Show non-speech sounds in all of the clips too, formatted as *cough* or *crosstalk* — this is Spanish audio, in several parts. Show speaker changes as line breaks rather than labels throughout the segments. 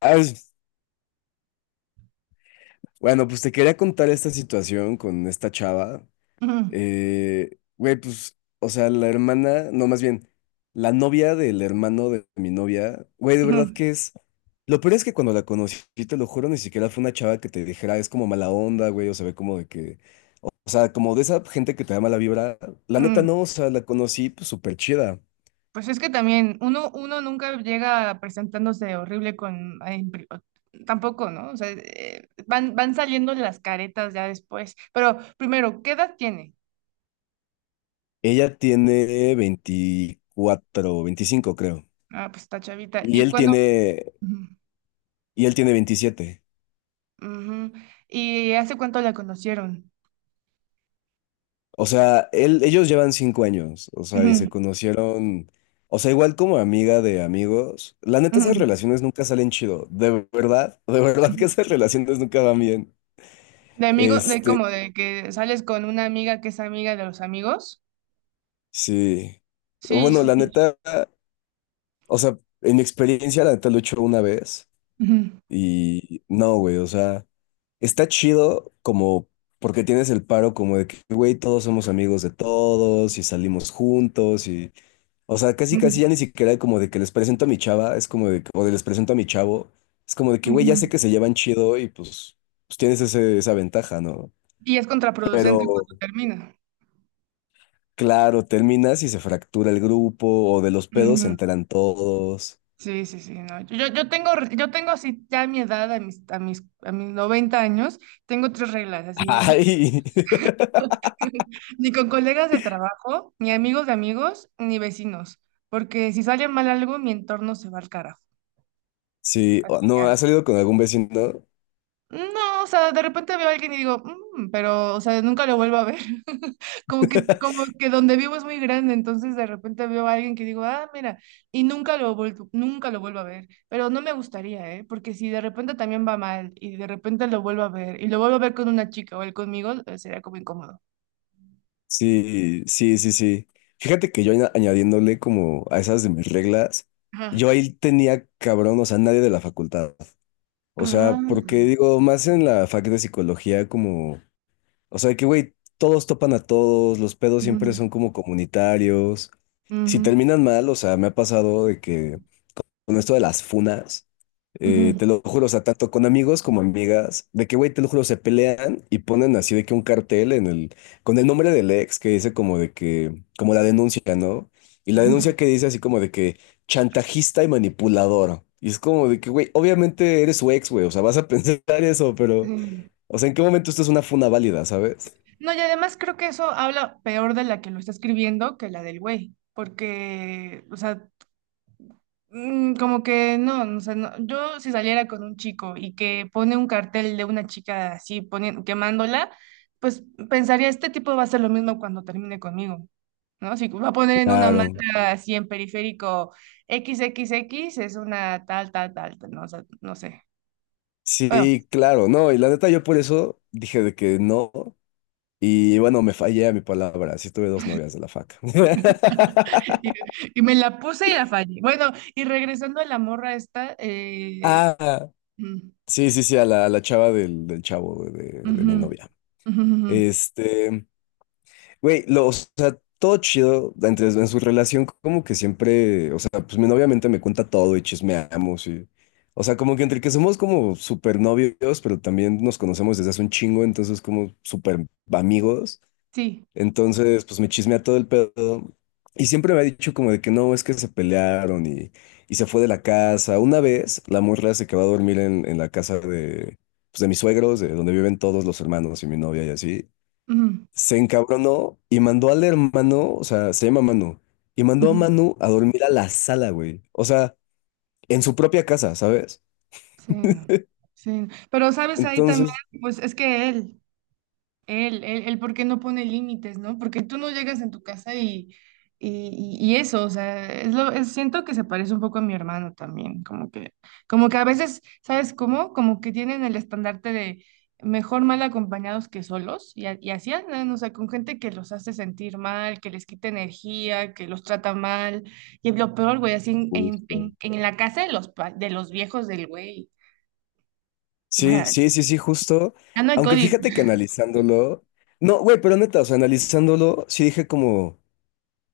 Ah, bueno, pues te quería contar esta situación con esta chava.
Ujú,
Güey, pues, o sea, la hermana, no, más bien, la novia del hermano de mi novia, güey, de verdad
ujú,
que es. Lo peor es que cuando la conocí, te lo juro, ni siquiera fue una chava que te dijera, es como mala onda, güey, o se ve como de que, o sea, como de esa gente que te da mala vibra. La neta
ujú.
no, o sea, la conocí, pues, súper chida.
Pues es que también uno nunca llega presentándose horrible con... ay, tampoco, ¿no? O sea, van saliendo las caretas ya después. Pero primero, ¿qué edad tiene?
Ella tiene 24, 25 creo.
Ah, pues está chavita.
Y
¿Y
él
cuándo?
tiene,
Ujú,
y él tiene 27.
ujú. ¿Y hace cuánto la conocieron?
O sea, ellos llevan 5 años, o sea, y se
Ujú,
conocieron, o sea, igual como amiga de amigos. La neta, esas
ujú,
relaciones nunca salen chido, de verdad
ujú.
que esas relaciones nunca van bien.
De amigo, de
Este,
como de que sales con una amiga que es amiga de los amigos.
sí.
Sí,
Bueno,
sí,
la
sí.
neta, o sea, en mi experiencia, la neta lo he hecho una vez
Ujú,
y no, güey, o sea, está chido como porque tienes el paro como de que, güey, todos somos amigos de todos y salimos juntos y... O sea, casi casi ya ni
ujú,
siquiera como de que les presento a mi chava, es como de que, o de les presento a mi chavo, es como de que, güey, ya sé
ujú.
que se llevan chido y pues, pues tienes esa ventaja, ¿no?
Y es contraproducente
Pero
cuando termina.
claro, terminas y se fractura el grupo, o de los pedos se enteran todos.
Sí, sí, sí, no. Yo tengo así ya a mi edad, a mis 90 años, tengo tres reglas, así,
Ay, *laughs*
*laughs* ni con colegas del trabajo, ni amigos de amigos, ni vecinos, porque si sale mal algo, mi entorno se va al carajo.
sí, o- no, ¿has salido con algún vecino?
No, o sea, de repente veo a alguien y digo, "Mm", pero, o sea, nunca lo vuelvo a ver. *laughs* Como que, como
*laughs*
que donde vivo es muy grande, entonces de repente veo a alguien que digo, ah, mira, y nunca lo vuelvo a ver. Pero no me gustaría, ¿eh? Porque si de repente también va mal y de repente lo vuelvo a ver y lo vuelvo a ver con una chica o él conmigo, sería como incómodo.
Sí, sí, sí, sí. Fíjate que yo añadiéndole como a esas de mis reglas,
Ajá.
yo ahí tenía cabrón, o sea, nadie de la facultad. O sea, porque
Ah.
digo, más en la fac de psicología, como, o sea, que güey, todos topan a todos, los pedos
Ujú,
siempre son como comunitarios. Si
ujú,
terminan mal, o sea, me ha pasado de que con esto de las funas,
ujú.
te lo juro, o sea, tanto con amigos como amigas, de que, güey, te lo juro, se pelean y ponen así de que un cartel en el, con el nombre del ex que dice como de que, como la denuncia, ¿no? Y la denuncia que
*laughs*
dice así como de que chantajista y manipulador. Y es como de que, güey, obviamente eres su ex, güey, o sea, vas a *laughs* pensar eso, pero,
Sí.
o sea, ¿en qué momento esto es una funa válida, ¿sabes?
No, y además creo que eso habla peor de la que lo está escribiendo que la del güey, porque, o sea, como que no, o sea, yo si saliera con un chico y que pone un cartel de una chica así poniendo, quemándola, pues pensaría, este tipo va a hacer lo mismo cuando termine conmigo, ¿no? Si va a poner en una
Claro.
manta así en periférico XXX, es una tal, tal, tal, tal, no, o sea, no sé. Bueno,
Sí, claro, no, y la neta yo por eso dije de que no. Y bueno, me fallé a mi palabra. Sí tuve dos novias de la fac.
*laughs*
*laughs*
y, y me la puse y la fallé. Bueno, y regresando a la morra esta,
Ah,
mm,
sí, sí, sí, a la chava del, del chavo de, de
ujú,
mi novia.
ujú, ujú,
Este, güey, lo, o sea, todo chido entre, en su relación, como que siempre, o sea, pues mi novia obviamente me cuenta todo y chismeamos y, o sea, como que entre que somos como súper novios, pero también nos conocemos desde hace un chingo, entonces como súper amigos.
sí.
Entonces, pues me chismea todo el pedo. Y siempre me ha dicho como de que no, es que se pelearon y se fue de la casa. Una vez la morra se quedó a dormir en la casa de, pues, de mis suegros, de donde viven todos los hermanos y mi novia y así.
Ujú,
Se encabronó y mandó al hermano, o sea, se llama Manu, y mandó a
ujú.
Manu a dormir a la sala, güey. O sea, en su propia casa, ¿sabes?
Sí, no, sí, no. Pero sabes ahí también,
Entonces...
pues es que él, ¿por qué no pone límites, no? Porque tú no llegas en tu casa y eso, o sea, siento que se parece un poco a mi hermano también, como que a veces, ¿sabes cómo? Como que tienen el estandarte de mejor mal acompañados que solos, y así andan, o sea, con gente que los hace sentir mal, que les quita energía, que los trata mal, y lo peor, güey, así en, en,
Justo.
en- en la casa de los viejos del güey.
Sí, sí,
*laughs*
sí, sí, justo.
Ya no hay
Aunque
código.
fíjate que analizándolo, no, güey, pero neta, o sea, analizándolo, sí dije como,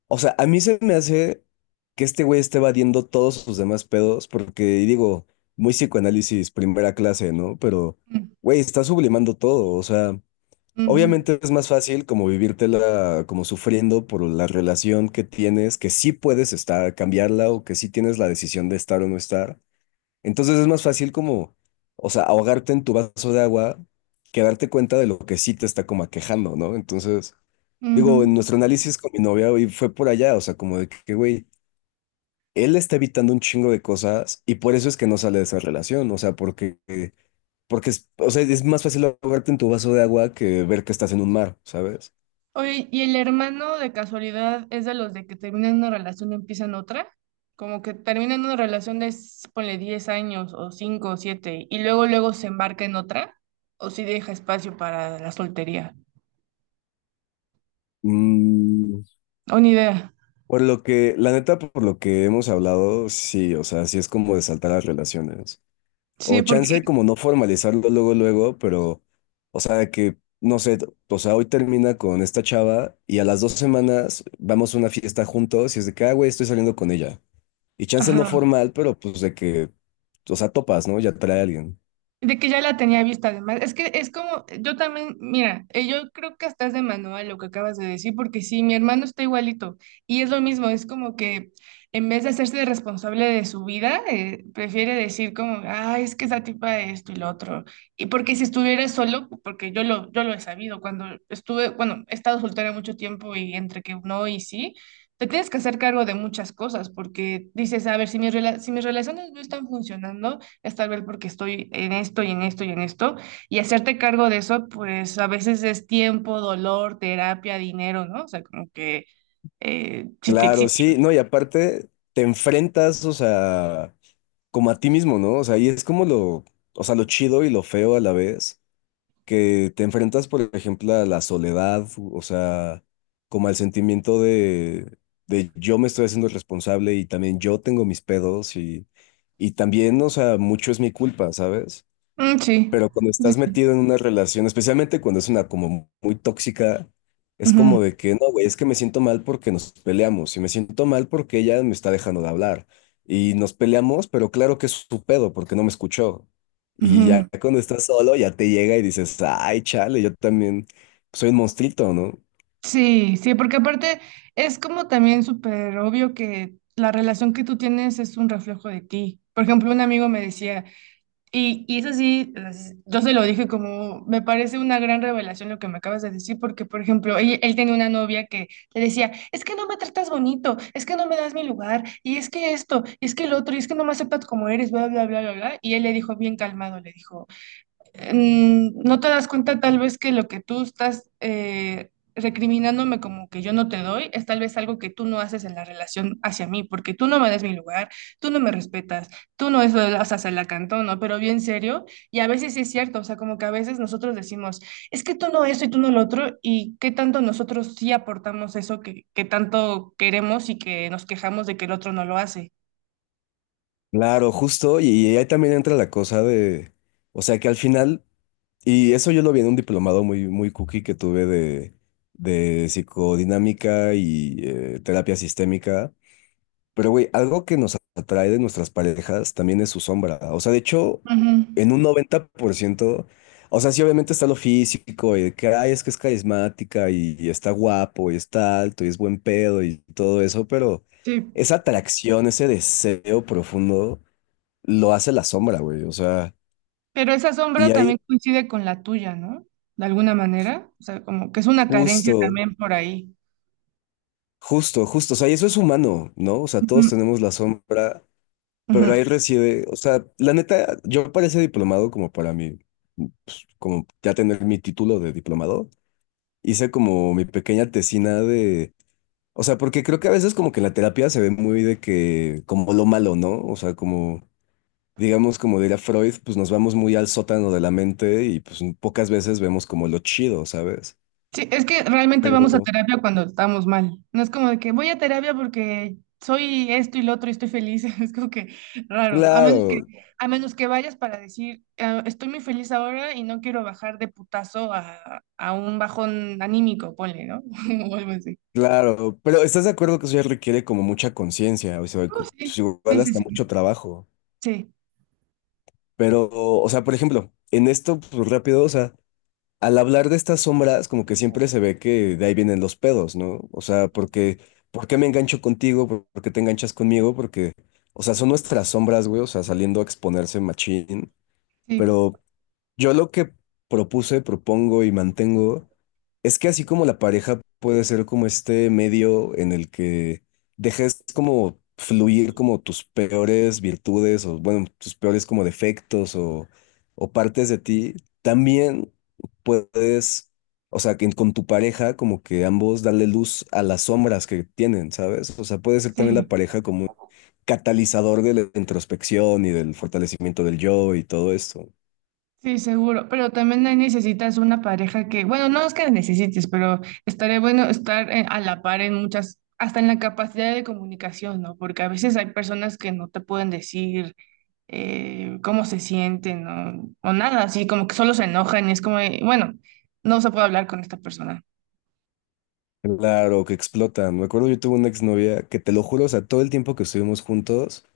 o sea, a mí se me hace que este güey esté evadiendo todos sus demás pedos, porque y digo, muy psicoanálisis, primera clase, ¿no? Pero, güey, está sublimando todo, o sea,
Ujú,
obviamente es más fácil como vivírtela, como sufriendo por la relación que tienes, que sí puedes estar, cambiarla o que sí tienes la decisión de estar o no estar. Entonces es más fácil como, o sea, ahogarte en tu vaso de agua que darte cuenta de lo que sí te está como aquejando, ¿no? Entonces, digo, en
ujú.
nuestro análisis con mi novia hoy fue por allá, o sea, como de que, güey, él está evitando un chingo de cosas y por eso es que no sale de esa relación, o sea, porque es, o sea, es más fácil ahogarte en tu vaso de agua que ver que estás en un mar, ¿sabes?
Oye, ¿y el hermano de casualidad es de los de que terminan una relación y empiezan otra? ¿Como que terminan una relación de, ponle, 10 años o 5 o 7 y luego luego se embarca en otra? ¿O si deja espacio para la soltería?
Mm,
O ni idea.
por lo que, la neta, por lo que hemos hablado, sí, o sea, sí es como de saltar las relaciones. O
Sí,
chance
porque...
como no formalizarlo luego, luego, pero, o sea, que, no sé, o sea, hoy termina con esta chava y a las 2 semanas vamos a una fiesta juntos y es de que, ah, güey, estoy saliendo con ella. Y chance no
Ajá.
formal, pero pues de que, o sea, topas, ¿no? Ya trae a alguien.
De que ya la tenía vista además. Es que es como, yo también, mira, yo creo que hasta es de manual lo que acabas de decir, porque sí, mi hermano está igualito y es lo mismo, es como que en vez de hacerse responsable de su vida, prefiere decir como, ah, es que esa tipa de esto y lo otro. Y porque si estuviera solo, porque yo lo he sabido, cuando estuve, bueno, he estado soltera mucho tiempo y entre que no y sí. Te tienes que hacer cargo de muchas cosas porque dices, a ver, si si mis relaciones no están funcionando, es tal vez porque estoy en esto y en esto y en esto, y hacerte cargo de eso, pues a veces es tiempo, dolor, terapia, dinero, ¿no? O sea, como que... Sí.
Claro, sí, no, y aparte te enfrentas, o sea, como a ti mismo, ¿no? O sea, y es como lo, o sea, lo chido y lo feo a la vez que te enfrentas, por ejemplo, a la soledad, o sea, como al sentimiento de yo me estoy haciendo responsable y también yo tengo mis pedos y también, o sea, mucho es mi culpa, ¿sabes?
Mm, sí,
Pero cuando
sí,
estás
sí.
metido en una relación, especialmente cuando es una como muy tóxica, es
Ujú,
como de que, no, güey, es que me siento mal porque nos peleamos y me siento mal porque ella me está dejando de hablar y nos peleamos, pero claro que es su pedo porque no me escuchó. Y
ujú.
ya cuando estás solo, ya te llega y dices, ay, chale, yo también soy un monstruito, ¿no?
Sí, sí, porque aparte es como también súper obvio que la relación que tú tienes es un reflejo de ti. Por ejemplo, un amigo me decía, Y eso sí, yo se lo dije como, me parece una gran revelación lo que me acabas de decir, porque, por ejemplo, él tenía una novia que le decía, es que no me tratas bonito, es que no me das mi lugar, y es que esto, y es que el otro, y es que no me aceptas como eres, bla, bla, bla, bla, bla. Y él le dijo bien calmado, le dijo, no te das cuenta tal vez que lo que tú estás recriminándome como que yo no te doy es tal vez algo que tú no haces en la relación hacia mí, porque tú no me das mi lugar, tú no me respetas, tú no eso, o sea, se la cantó, ¿no? Pero bien serio, y a veces sí es cierto, o sea, como que a veces nosotros decimos, es que tú no eso y tú no lo otro, y qué tanto nosotros sí aportamos eso que tanto queremos y que nos quejamos de que el otro no lo hace.
Claro, justo, y ahí también entra la cosa de, o sea que al final, y eso yo lo vi en un diplomado muy, muy cookie que tuve de psicodinámica y terapia sistémica, pero güey, algo que nos atrae de nuestras parejas también es su sombra, o sea, de hecho,
Ujú.
en un 90%, o sea, sí obviamente está lo físico, y de que, ay, es que es carismática, y está guapo, y está alto, y es buen pedo, y todo eso, pero
Sí.
esa atracción, ese deseo profundo lo hace la sombra, güey. O sea,
Pero esa
y
sombra
ahí
también coincide con la tuya, ¿no? De alguna manera. O sea, como que es una carencia
justo,
también por ahí.
justo, justo. O sea, y eso es humano, ¿no? O sea,
Ujú,
todos tenemos la sombra,
ujú.
pero ahí reside. O sea, la neta, yo para ese diplomado, como para mí, pues, como ya tener mi título de diplomado, hice como mi pequeña tesina de. O sea, porque creo que a veces como que la terapia se ve muy de que, como lo malo, ¿no? O sea, como, digamos, como diría Freud, pues nos vamos muy al sótano de la mente y pues pocas veces vemos como lo chido, ¿sabes?
Sí, es que realmente vamos a
Pero
terapia cuando estamos mal. No es como de que voy a terapia porque soy esto y lo otro y estoy feliz. *laughs* Es como que raro, ¿no? A menos que,
claro,
a menos que vayas para decir, "Ah, estoy muy feliz ahora y no quiero bajar de putazo a, un bajón anímico, ponle, ¿no?" *laughs* O algo así.
claro, pero ¿estás de acuerdo que eso ya requiere como mucha conciencia? O sea,
Oh,
cu-
sí,
pues
sí,
igual
sí,
hasta mucho
sí,
trabajo.
sí,
Pero, o sea, por ejemplo, en esto, pues rápido, o sea, al hablar de estas sombras, como que siempre se ve que de ahí vienen los pedos, ¿no? O sea, porque, ¿Por qué me engancho contigo? ¿Por qué te enganchas conmigo? Porque, o sea, son nuestras sombras, güey, o sea, saliendo a exponerse machín,
sí,
pero yo lo que propuse, propongo y mantengo es que así como la pareja puede ser como este medio en el que dejes como fluir como tus peores virtudes o bueno, tus peores como defectos o partes de ti, también puedes, o sea, que con tu pareja como que ambos darle luz a las sombras que tienen, ¿sabes? O sea, puede ser también
sí.
la pareja como un catalizador de la introspección y del fortalecimiento del yo y todo esto.
Sí, seguro, pero también ahí necesitas una pareja que, bueno, no es que necesites, pero estaría bueno estar a la par en muchas, hasta en la capacidad de comunicación, ¿no? Porque a veces hay personas que no te pueden decir cómo se sienten o nada, así como que solo se enojan y es como, de, bueno, no se puede hablar con esta persona.
Claro, que explotan. Me acuerdo, yo tuve una exnovia que te lo juro, o sea, todo el tiempo que estuvimos juntos,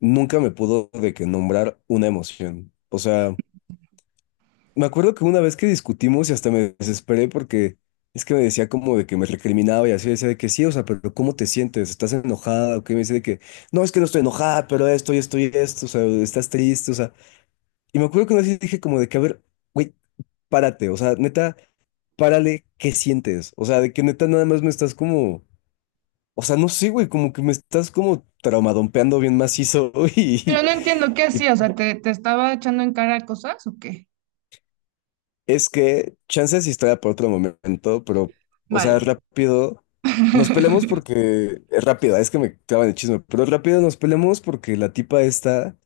nunca me pudo de que nombrar una emoción. O sea, me acuerdo que una vez que discutimos y hasta me desesperé porque es que me decía como de que me recriminaba y así, decía de que sí, o sea, pero ¿cómo te sientes? ¿Estás enojada? O que me decía de que no, es que no estoy enojada, pero esto y esto y esto, o sea, estás triste, o sea. Y me acuerdo que una vez dije como de que, a ver, güey, párate, o sea, neta, párale, ¿qué sientes? O sea, de que neta nada más me estás como o sea, no sé, güey, como que me estás como traumadompeando bien macizo *laughs*
Pero no entiendo qué
y
hacía, o sea, ¿te estaba echando en cara cosas o qué?
es que chances historia por otro momento, pero, o sea,
Vale.
rápido, nos peleamos porque, es rápida, es que me clavan el chisme, pero rápido nos peleamos porque la tipa esta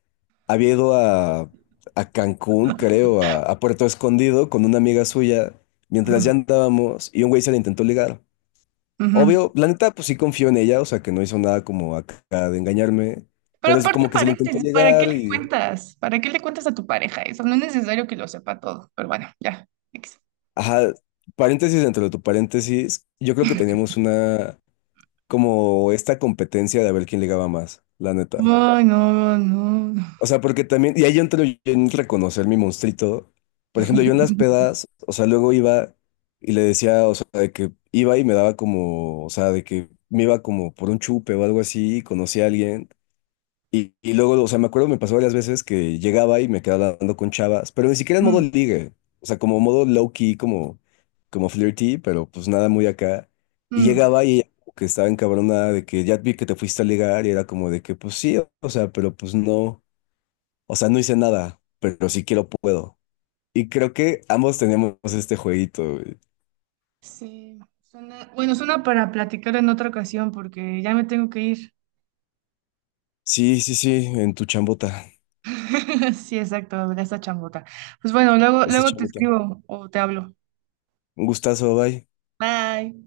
había ido a Cancún, creo, a Puerto Escondido con una amiga suya mientras ya
Ajá.
andábamos y un güey se la intentó ligar.
Ujú.
Obvio, la neta, pues sí confío en ella, o sea, que no hizo nada como acá de engañarme,
Pero
pero es
aparte,
como que se le intentó
paréntesis, ¿para qué
llegar
le
y,
cuentas? ¿Para qué le cuentas a tu pareja eso? No es necesario que lo sepa todo, pero bueno, ya. X.
ajá, paréntesis dentro de tu paréntesis, yo creo que teníamos una, como esta competencia de a ver quién ligaba más, la neta.
Ay, no, no.
O sea, porque también, y ahí entro yo en reconocer mi monstruito. Por ejemplo, yo en las
*laughs*
pedas, o sea, luego iba y le decía, o sea, de que iba y me daba como, o sea, de que me iba como por un chupe o algo así, y conocí a alguien. Y luego, o sea, me acuerdo, me pasó varias veces que llegaba y me quedaba hablando con chavas, pero ni siquiera en modo
Mm,
ligue, o sea, como modo low key, como, como flirty, pero pues nada muy acá. Y
mm.
llegaba y ella como que estaba encabronada de que ya vi que te fuiste a ligar y era como de que pues sí, o sea, pero pues no, o sea, no hice nada, pero si quiero puedo. Y creo que ambos teníamos este jueguito, güey.
Sí, bueno, suena para platicar en otra ocasión porque ya me tengo que ir.
Sí, sí, sí, en tu chambota,
*laughs* Sí, exacto, de esta chambota. Pues bueno, luego,
esa
luego te
chambota.
escribo o te hablo.
Un gustazo, bye.
Bye.